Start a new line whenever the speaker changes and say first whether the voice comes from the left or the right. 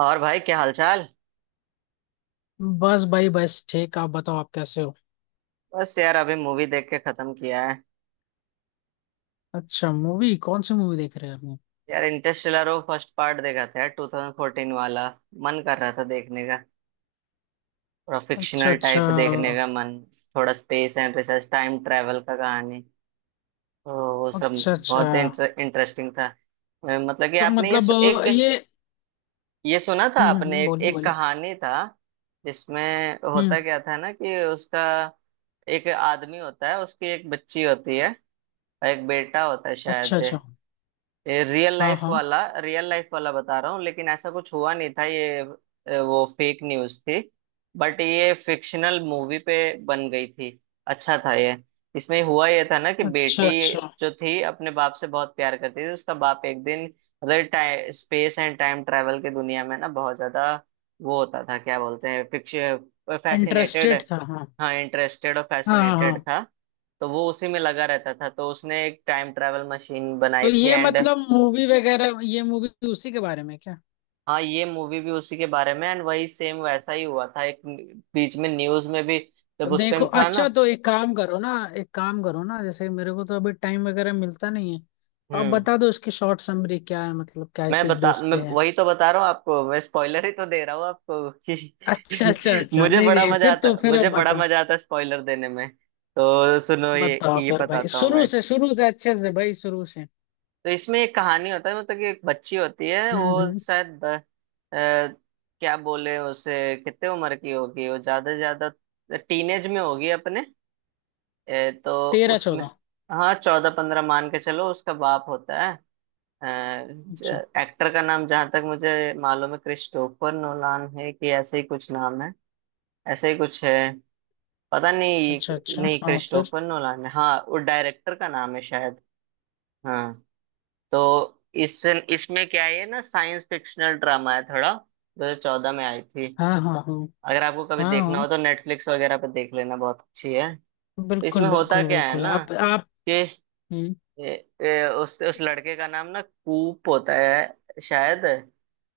right: और भाई, क्या हालचाल?
left: बस भाई, बस ठीक। आप बताओ, आप कैसे हो।
right: बस यार अभी मूवी देख के खत्म किया है।
left: अच्छा, मूवी कौन सी मूवी देख रहे हैं आपने।
right: यार इंटरस्टेलर, वो फर्स्ट पार्ट देखा था यार, 2014 वाला। मन कर रहा था देखने का। थोड़ा
left: अच्छा,
right: फिक्शनल
left: अच्छा।
right: टाइप देखने का मन। थोड़ा space and research time travel का कहानी। तो वो सब
left: अच्छा, अच्छा।
right: बहुत इंटरेस्टिंग था। मतलब कि
left: तो
right: आपने
left: मतलब
right: एक,
left: ये।
right: ये सुना था
left: हम्म, हम्म,
right: आपने, एक,
left: बोलिए
right: एक
left: बोलिए।
right: कहानी था जिसमें
left: हम्म।
right: होता क्या था ना कि उसका एक आदमी होता है, उसकी एक बच्ची होती है और एक बेटा होता है
left: अच्छा,
right: शायद।
left: अच्छा।
right: ये रियल
left: हाँ,
right: लाइफ
left: हाँ।
right: वाला रियल लाइफ वाला बता रहा हूँ, लेकिन ऐसा कुछ हुआ नहीं था ये। वो फेक न्यूज़ थी। बट ये फिक्शनल मूवी पे बन गई थी। अच्छा था ये। इसमें हुआ ये था ना कि बेटी
left: अच्छा, अच्छा।
right: जो थी अपने बाप से बहुत प्यार करती थी, उसका बाप एक दिन, मतलब स्पेस एंड टाइम ट्रैवल की दुनिया में ना, बहुत ज्यादा वो होता था, क्या बोलते हैं, फिक्शन फैसिनेटेड।
left: इंटरेस्टेड था, हाँ,
right: हाँ, इंटरेस्टेड और
left: हाँ, हाँ,
right: फैसिनेटेड
left: हाँ।
right: था। तो वो उसी में लगा रहता था, तो उसने एक टाइम ट्रैवल मशीन
left: तो
right: बनाई थी
left: ये
right: एंड।
left: मतलब मूवी वगैरह, ये मूवी उसी के बारे में क्या।
right: हाँ, ये मूवी भी उसी के बारे में एंड वही सेम वैसा ही हुआ था एक, बीच में न्यूज में भी,
left: तो
right: जब उस
left: देखो,
right: टाइम था ना।
left: अच्छा, तो एक काम करो ना। एक काम करो ना, जैसे मेरे को तो अभी टाइम वगैरह मिलता नहीं है, तो आप
right: हम्म
left: बता दो इसकी शॉर्ट समरी क्या है, मतलब क्या है,
right: मैं
left: किस
right: बता,
left: बेस
right: मैं
left: पे है।
right: वही तो बता रहा हूँ आपको, मैं स्पॉइलर ही तो दे रहा हूँ आपको
left: अच्छा, अच्छा,
right: कि
left: अच्छा।
right: मुझे
left: नहीं,
right: बड़ा
left: नहीं,
right: मजा
left: फिर तो
right: आता
left: फिर अब
right: मुझे बड़ा
left: बताओ।
right: मजा आता है स्पॉइलर देने में। तो सुनो, ये
left: बताओ
right: ये
left: फिर भाई,
right: बताता हूँ
left: शुरू
right: मैं।
left: से, शुरू से अच्छे से भाई, शुरू से।
right: तो इसमें एक कहानी होता है, मतलब कि एक बच्ची होती है,
left: हम्म,
right: वो
left: हम्म।
right: शायद क्या बोले उसे, कितने उम्र की होगी वो? ज्यादा से ज्यादा टीनेज में होगी अपने। तो
left: तेरह
right: उसमें,
left: चौदह।
right: हाँ, 14-15 मान के चलो, उसका बाप होता है।
left: अच्छा।
right: एक्टर का नाम, जहां तक मुझे मालूम है, क्रिस्टोफर नोलान है कि ऐसे ही कुछ नाम है, ऐसे ही कुछ है, पता नहीं।
left: अच्छा, अच्छा,
right: नहीं,
left: हाँ, फिर।
right: क्रिस्टोफर नोलान है, हाँ, वो डायरेक्टर का नाम है शायद। हाँ। तो इस इसमें क्या है, ये ना साइंस फिक्शनल ड्रामा है थोड़ा, 2014 में आई थी।
left: हाँ, हाँ, हाँ।
right: अगर आपको कभी
left: हाँ,
right: देखना हो
left: हाँ,
right: तो नेटफ्लिक्स वगैरह पे देख लेना, बहुत अच्छी है। तो इसमें
left: बिल्कुल,
right: होता
left: बिल्कुल,
right: क्या है
left: बिल्कुल,
right: ना
left: आप।
right: कि
left: हम्म।
right: ए, ए, उस लड़के का नाम ना कूप होता है शायद,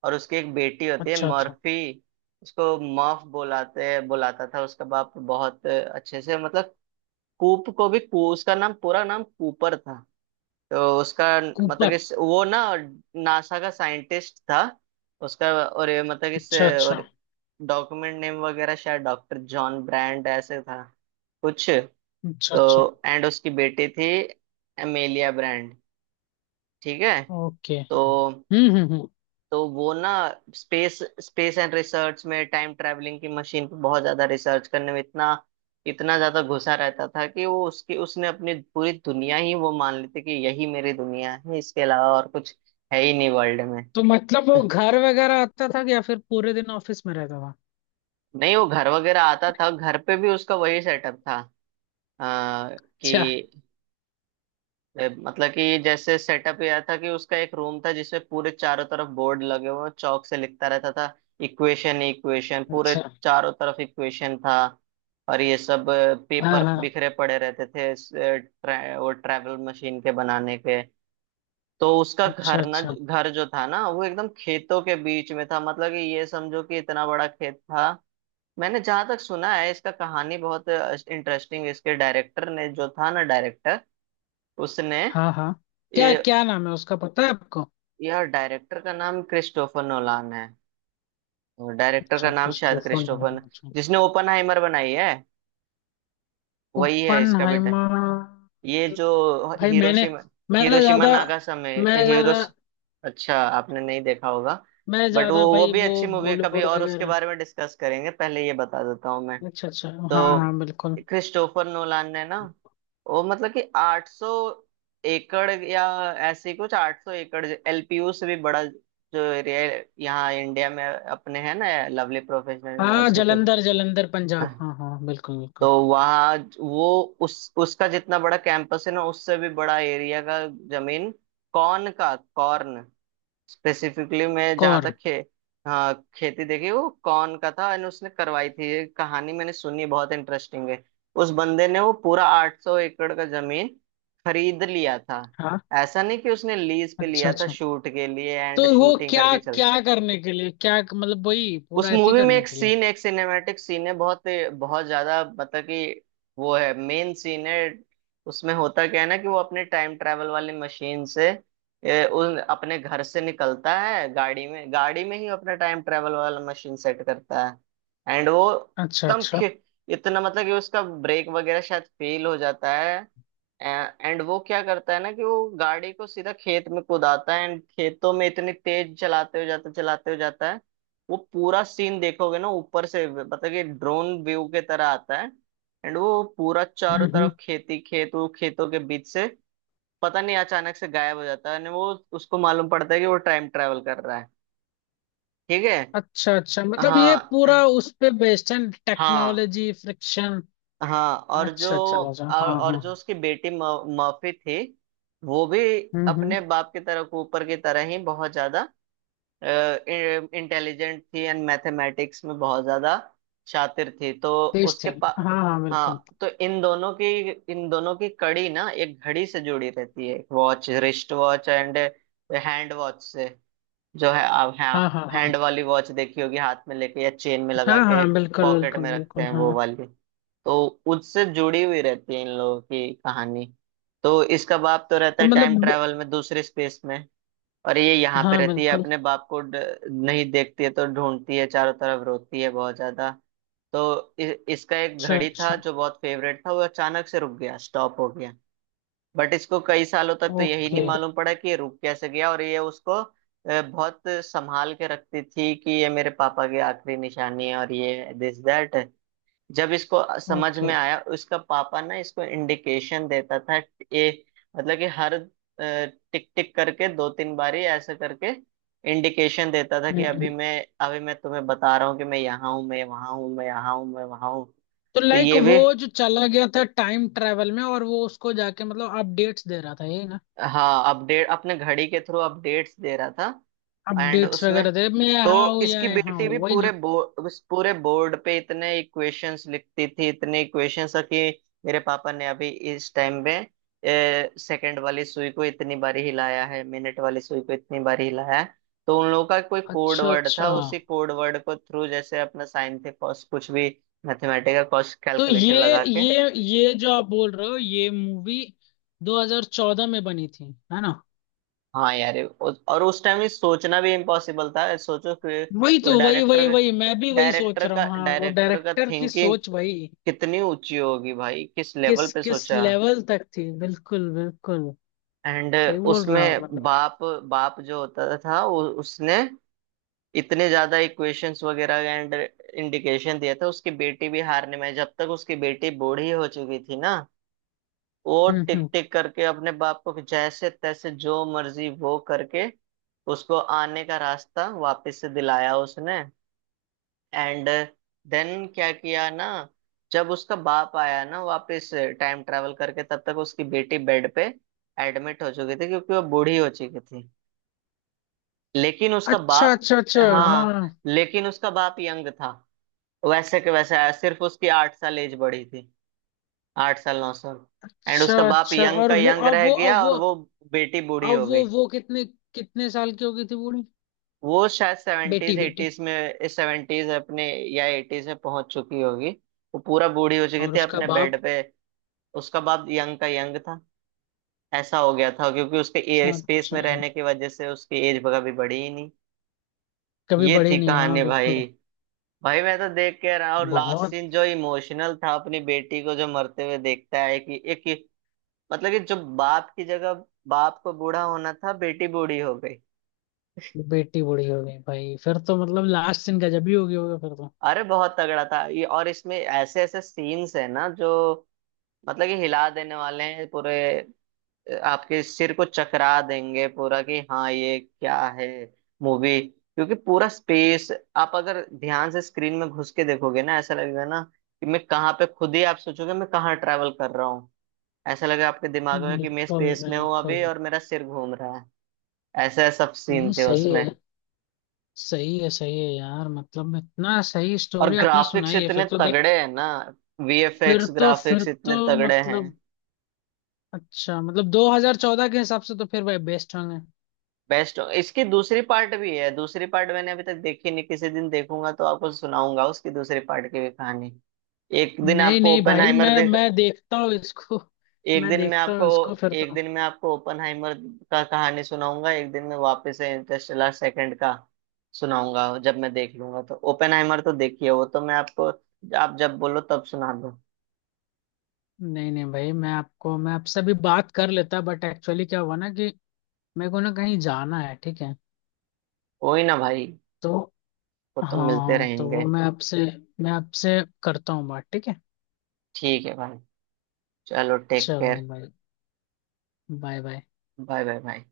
right: और उसकी एक बेटी होती है
left: अच्छा, अच्छा।
right: मर्फी। उसको मर्फ बुलाते बुलाता था उसका बाप, बहुत अच्छे से, मतलब। कूप को भी उसका नाम पूरा नाम कूपर था। तो उसका मतलब कि
left: कूपर।
right: वो ना नासा का साइंटिस्ट था उसका, और ये मतलब कि इस,
left: अच्छा, अच्छा।
right: और, डॉक्यूमेंट नेम वगैरह शायद डॉक्टर जॉन ब्रांड ऐसे था कुछ।
left: अच्छा, अच्छा।
right: तो एंड उसकी बेटी थी एमेलिया ब्रांड। ठीक है?
left: ओके।
right: तो
left: हम्म, हम्म, हम्म।
right: तो वो ना स्पेस स्पेस एंड रिसर्च में टाइम ट्रैवलिंग की मशीन पे बहुत ज्यादा रिसर्च करने में इतना, इतना ज्यादा घुसा रहता था कि वो उसकी, उसने अपनी पूरी दुनिया ही वो मान लेते कि यही मेरी दुनिया है, इसके अलावा और कुछ है ही नहीं वर्ल्ड में।
left: तो मतलब वो घर वगैरह आता था कि या फिर पूरे दिन ऑफिस में रहता था।
right: नहीं, वो घर वगैरह आता था, घर पे भी उसका वही सेटअप था। आ,
left: अच्छा।
right: कि मतलब कि जैसे सेटअप यह था कि उसका एक रूम था जिसमें पूरे चारों तरफ बोर्ड लगे हुए हैं, चौक से लिखता रहता था, इक्वेशन इक्वेशन पूरे
left: अच्छा
right: चारों तरफ इक्वेशन था, और ये सब
left: हाँ,
right: पेपर
left: हाँ।
right: बिखरे पड़े रहते थे वो ट्रैवल मशीन के बनाने के। तो उसका
left: अच्छा
right: घर ना,
left: अच्छा।
right: घर जो था ना, वो एकदम खेतों के बीच में था, मतलब कि ये समझो कि इतना बड़ा खेत था। मैंने जहां तक सुना है, इसका कहानी बहुत इंटरेस्टिंग, इसके डायरेक्टर ने जो था ना, डायरेक्टर उसने
left: हाँ, हाँ। क्या
right: ये,
left: क्या नाम है उसका, पता है आपको।
right: यार डायरेक्टर का नाम क्रिस्टोफर नोलान है, और डायरेक्टर का
left: अच्छा,
right: नाम शायद
left: क्रिस्टोफर
right: क्रिस्टोफर
left: नॉलन,
right: न-,
left: अच्छा।
right: जिसने ओपनहाइमर बनाई है वही है इसका बेटा,
left: ओपनहाइमर।
right: ये जो
left: भाई मैंने।
right: हिरोशिमा
left: मैंने
right: हिरोशिमा
left: ज्यादा। मैं
right: नागासाकी
left: ज्यादा।
right: हिरोश, अच्छा आपने नहीं देखा होगा,
left: मैं
right: बट वो
left: ज्यादा
right: वो
left: भाई
right: भी
left: वो।
right: अच्छी मूवी है, कभी
left: बॉलीवुड
right: और उसके
left: वगैरह।
right: बारे में डिस्कस करेंगे, पहले ये बता देता हूँ मैं।
left: अच्छा, अच्छा,
right: तो
left: हाँ, हाँ, बिल्कुल।
right: क्रिस्टोफर नोलान ने ना, वो मतलब कि 800 एकड़ या ऐसे ही कुछ, 800 एकड़ एलपीयू से भी बड़ा जो एरिया यहाँ इंडिया में अपने है ना, लवली प्रोफेशनल
left: हाँ,
right: यूनिवर्सिटी।
left: जलंधर जलंधर पंजाब, हाँ, हाँ, बिल्कुल,
right: तो
left: बिल्कुल।
right: वहाँ वो उस उसका जितना बड़ा कैंपस है ना, उससे भी बड़ा एरिया का जमीन, कॉर्न का कॉर्न स्पेसिफिकली, मैं जहाँ
left: कौर।
right: तक खे, हाँ, खेती देखी वो कौन का था एंड उसने करवाई थी, ये कहानी मैंने सुनी है, बहुत इंटरेस्टिंग है। उस बंदे ने वो पूरा 800 एकड़ का जमीन खरीद लिया था।
left: हाँ।
right: ऐसा नहीं कि उसने लीज पे
left: अच्छा,
right: लिया था
left: अच्छा।
right: शूट के लिए
left: तो
right: एंड
left: वो
right: शूटिंग
left: क्या।
right: करके चल।
left: क्या करने के लिए, क्या मतलब वही
right: उस
left: पूरा एथी
right: मूवी में
left: करने
right: एक
left: के लिए।
right: सीन, एक सिनेमैटिक सीन है बहुत, बहुत ज्यादा, मतलब कि वो है, मेन सीन है। उसमें होता क्या है ना कि वो अपने टाइम ट्रैवल वाली मशीन से, उन अपने घर से निकलता है गाड़ी में, गाड़ी में ही अपना टाइम ट्रैवल वाला मशीन सेट करता है एंड वो
left: अच्छा,
right: एकदम
left: अच्छा।
right: खे-, इतना मतलब कि उसका ब्रेक वगैरह शायद फेल हो जाता है एंड वो क्या करता है ना कि वो गाड़ी को सीधा खेत में कुदाता है एंड खेतों में इतनी तेज चलाते हो जाता है। वो पूरा सीन देखोगे ना ऊपर से, मतलब कि ड्रोन व्यू के तरह आता है एंड वो पूरा
left: हम्म,
right: चारों
left: हम्म।
right: तरफ खेती, खेत, वो खेतों के बीच से पता नहीं अचानक से गायब हो जाता है, and वो, उसको मालूम पड़ता है कि वो टाइम ट्रेवल कर रहा है। ठीक है।
left: अच्छा, अच्छा, मतलब ये पूरा
right: हाँ,
left: उस पे बेस्ड है।
right: हाँ,
left: टेक्नोलॉजी फ्रिक्शन।
right: हाँ, और जो
left: अच्छा, अच्छा, राजा,
right: और,
left: हाँ,
right: और
left: हाँ।
right: जो उसकी बेटी मर्फी थी, वो भी
left: हम्म,
right: अपने
left: हम्म।
right: बाप की तरह, ऊपर की तरह ही बहुत ज्यादा इंटेलिजेंट थी एंड मैथमेटिक्स में बहुत ज्यादा शातिर थी, तो
left: तेज थे।
right: उसके पा,
left: हाँ, हाँ, बिल्कुल।
right: हाँ। तो इन दोनों की कड़ी ना एक घड़ी से जुड़ी रहती है, एक watch, wrist watch and hand watch से, जो है, आप
left: हाँ,
right: हाँ,
left: हाँ,
right: हैंड
left: हाँ।
right: वाली वॉच देखी होगी हाथ में लेके या चेन में
left: हाँ,
right: लगा के
left: हाँ, बिल्कुल,
right: पॉकेट
left: बिल्कुल,
right: में रखते
left: बिल्कुल,
right: हैं वो
left: हाँ।
right: वाली। तो उससे जुड़ी हुई रहती है इन लोगों की कहानी। तो इसका बाप तो रहता
left: तो
right: है टाइम
left: मतलब।
right: ट्रैवल में, दूसरे स्पेस में, और ये यहाँ पे
left: हाँ,
right: रहती है
left: बिल्कुल।
right: अपने बाप को नहीं देखती है, तो ढूंढती है चारों तरफ, रोती है बहुत ज्यादा। तो इसका एक
left: अच्छा,
right: घड़ी था
left: अच्छा।
right: जो बहुत फेवरेट था, वो अचानक से रुक गया, स्टॉप हो गया। बट इसको कई सालों तक तो यही नहीं
left: ओके।
right: मालूम पड़ा कि ये रुक कैसे गया, और ये उसको बहुत संभाल के रखती थी कि ये मेरे पापा की आखिरी निशानी है, और ये दिस दैट। जब इसको समझ
left: ओके।
right: में आया, उसका पापा ना इसको इंडिकेशन देता था, ये मतलब कि हर टिक टिक करके, दो तीन बारी ऐसे करके इंडिकेशन देता था कि
left: हम्म,
right: अभी मैं तुम्हें बता रहा हूँ कि मैं यहाँ हूँ, मैं वहां हूँ, मैं यहाँ हूँ, मैं वहां हूँ।
left: तो
right: तो
left: लाइक
right: ये
left: वो
right: भी,
left: जो चला गया था टाइम ट्रेवल में, और वो उसको जाके मतलब अपडेट्स दे रहा था ये ना।
right: हाँ, अपडेट, अपने घड़ी के थ्रू अपडेट्स दे रहा था एंड
left: अपडेट्स
right: उसमें।
left: वगैरह दे, मैं यहाँ
right: तो
left: हूँ या
right: इसकी
left: यहाँ
right: बेटी भी
left: हूँ, वही
right: पूरे
left: ना।
right: बोर्ड, पूरे बोर्ड पे इतने इक्वेशंस लिखती थी, इतने इक्वेशंस कि मेरे पापा ने अभी इस टाइम में सेकंड वाली सुई को इतनी बारी हिलाया है, मिनट वाली सुई को इतनी बारी हिलाया है। तो उन लोगों का कोई कोड
left: अच्छा,
right: वर्ड
left: अच्छा,
right: था, उसी कोड वर्ड को थ्रू, जैसे अपना साइन थे cos कुछ भी, मैथमेटिकल कॉस्ट
left: तो
right: कैलकुलेशन
left: ये
right: लगा के।
left: ये ये जो आप बोल रहे हो, ये मूवी 2014 में बनी थी, है ना।
right: हाँ यार, और उस टाइम ये सोचना भी इम्पॉसिबल था, सोचो कि
left: वही
right: वो
left: तो वही वही
right: डायरेक्टर,
left: वही, मैं भी वही सोच
right: डायरेक्टर
left: रहा
right: का
left: हूँ, हाँ, वो
right: डायरेक्टर का
left: डायरेक्टर की
right: थिंकिंग
left: सोच वही।
right: कितनी ऊंची होगी भाई, किस लेवल
left: किस
right: पे
left: किस
right: सोचा।
left: लेवल तक थी, बिल्कुल, बिल्कुल।
right: एंड
left: सही बोल रहा हूँ
right: उसमें
left: मतलब।
right: बाप बाप जो होता था, वो उसने इतने ज्यादा इक्वेशंस वगैरह एंड इंडिकेशन दिया था, उसकी बेटी भी, हारने में, जब तक उसकी बेटी बूढ़ी हो चुकी थी ना, वो
left: हम्म,
right: टिक
left: हम्म।
right: टिक करके अपने बाप को जैसे तैसे जो मर्जी वो करके उसको आने का रास्ता वापस से दिलाया उसने। एंड देन क्या किया ना, जब उसका बाप आया ना वापस, टाइम ट्रैवल करके, तब तक उसकी बेटी बेड पे एडमिट हो चुकी थी, क्योंकि वो बूढ़ी हो चुकी थी, लेकिन उसका
left: अच्छा,
right: बाप,
left: अच्छा, अच्छा,
right: हाँ,
left: हाँ।
right: लेकिन उसका बाप यंग था, वैसे के वैसे आया, सिर्फ उसकी 8 साल एज बढ़ी थी, 8 साल 9 साल एंड
left: अच्छा,
right: उसका बाप
left: अच्छा,
right: यंग
left: और
right: का
left: वो
right: यंग
left: अब
right: रह
left: वो, अब
right: गया, और
left: वो
right: वो बेटी बूढ़ी
left: अब
right: हो
left: वो
right: गई।
left: वो कितने। कितने साल की हो गई थी बूढ़ी।
right: वो शायद
left: बेटी
right: सेवेंटीज,
left: बेटी।
right: एटीज में, सेवेंटीज अपने या एटीज में पहुंच चुकी होगी, वो पूरा बूढ़ी हो चुकी
left: और
right: थी
left: उसका
right: अपने
left: बाप।
right: बेड पे, उसका बाप यंग का यंग था। ऐसा हो गया था क्योंकि उसके एयर
left: अच्छा,
right: स्पेस
left: अच्छा,
right: में रहने की वजह से उसकी एज कभी बढ़ी ही नहीं।
left: कभी
right: ये
left: बड़ी
right: थी
left: नहीं, हाँ,
right: कहानी
left: बिल्कुल।
right: भाई। भाई मैं तो देख के रहा, और लास्ट
left: बहुत।
right: सीन जो इमोशनल था, अपनी बेटी को जो मरते हुए देखता है कि एक, मतलब कि जो बाप की जगह बाप को बूढ़ा होना था, बेटी बूढ़ी हो गई।
left: बेटी बूढ़ी हो गई भाई, फिर तो मतलब लास्ट सीन गजब ही हो गई होगा फिर तो।
right: अरे बहुत तगड़ा था ये, और इसमें ऐसे ऐसे सीन्स है ना जो, मतलब कि हिला देने वाले हैं पूरे, आपके सिर को चकरा देंगे पूरा कि हाँ ये क्या है मूवी, क्योंकि पूरा स्पेस, आप अगर ध्यान से स्क्रीन में घुस के देखोगे ना, ऐसा लगेगा ना कि मैं कहाँ पे, खुद ही आप सोचोगे मैं कहाँ ट्रैवल कर रहा हूँ, ऐसा लगेगा आपके दिमाग में कि मैं
left: बिल्कुल,
right: स्पेस में हूँ अभी
left: बिल्कुल।
right: और मेरा सिर घूम रहा है। ऐसे सब
left: नहीं,
right: सीन थे
left: सही
right: उसमें।
left: है। सही है, सही है यार, मतलब इतना सही
right: और
left: स्टोरी आपने
right: ग्राफिक्स
left: सुनाई है
right: इतने
left: फिर तो देख।
right: तगड़े हैं ना,
left: फिर
right: वीएफएक्स
left: तो फिर
right: ग्राफिक्स इतने
left: तो
right: तगड़े हैं।
left: मतलब। अच्छा, मतलब 2014 के हिसाब से तो फिर भाई बेस्ट होंगे।
right: बेस्ट, इसकी दूसरी पार्ट भी है, दूसरी पार्ट मैंने अभी तक देखी नहीं, किसी दिन देखूंगा तो आपको सुनाऊंगा उसकी दूसरी पार्ट की भी कहानी। एक दिन
left: नहीं,
right: आपको
left: नहीं भाई,
right: ओपेनहाइमर
left: मैं
right: देख,
left: मैं देखता हूँ इसको।
right: एक
left: मैं
right: दिन में
left: देखता
right: आपको,
left: हूँ इसको फिर
right: एक
left: तो।
right: दिन में आपको ओपेनहाइमर का कहानी सुनाऊंगा, एक दिन में वापस से इंटरस्टेलर सेकंड का सुनाऊंगा जब मैं देख लूंगा, तो ओपेनहाइमर तो देखिए, वो तो मैं आपको, आप जब बोलो तब सुना दो।
left: नहीं, नहीं भाई, मैं आपसे अभी बात कर लेता बट एक्चुअली क्या हुआ ना कि मेरे को ना कहीं जाना है, ठीक है।
right: कोई ना भाई,
left: तो
right: वो
left: हाँ,
right: तो मिलते
left: हाँ, तो
right: रहेंगे।
left: वो मैं आपसे। मैं आपसे करता हूँ बात, ठीक है।
right: ठीक है भाई। चलो टेक
left: चलो
right: केयर।
left: भाई। Bye, bye.
right: Bye bye bye.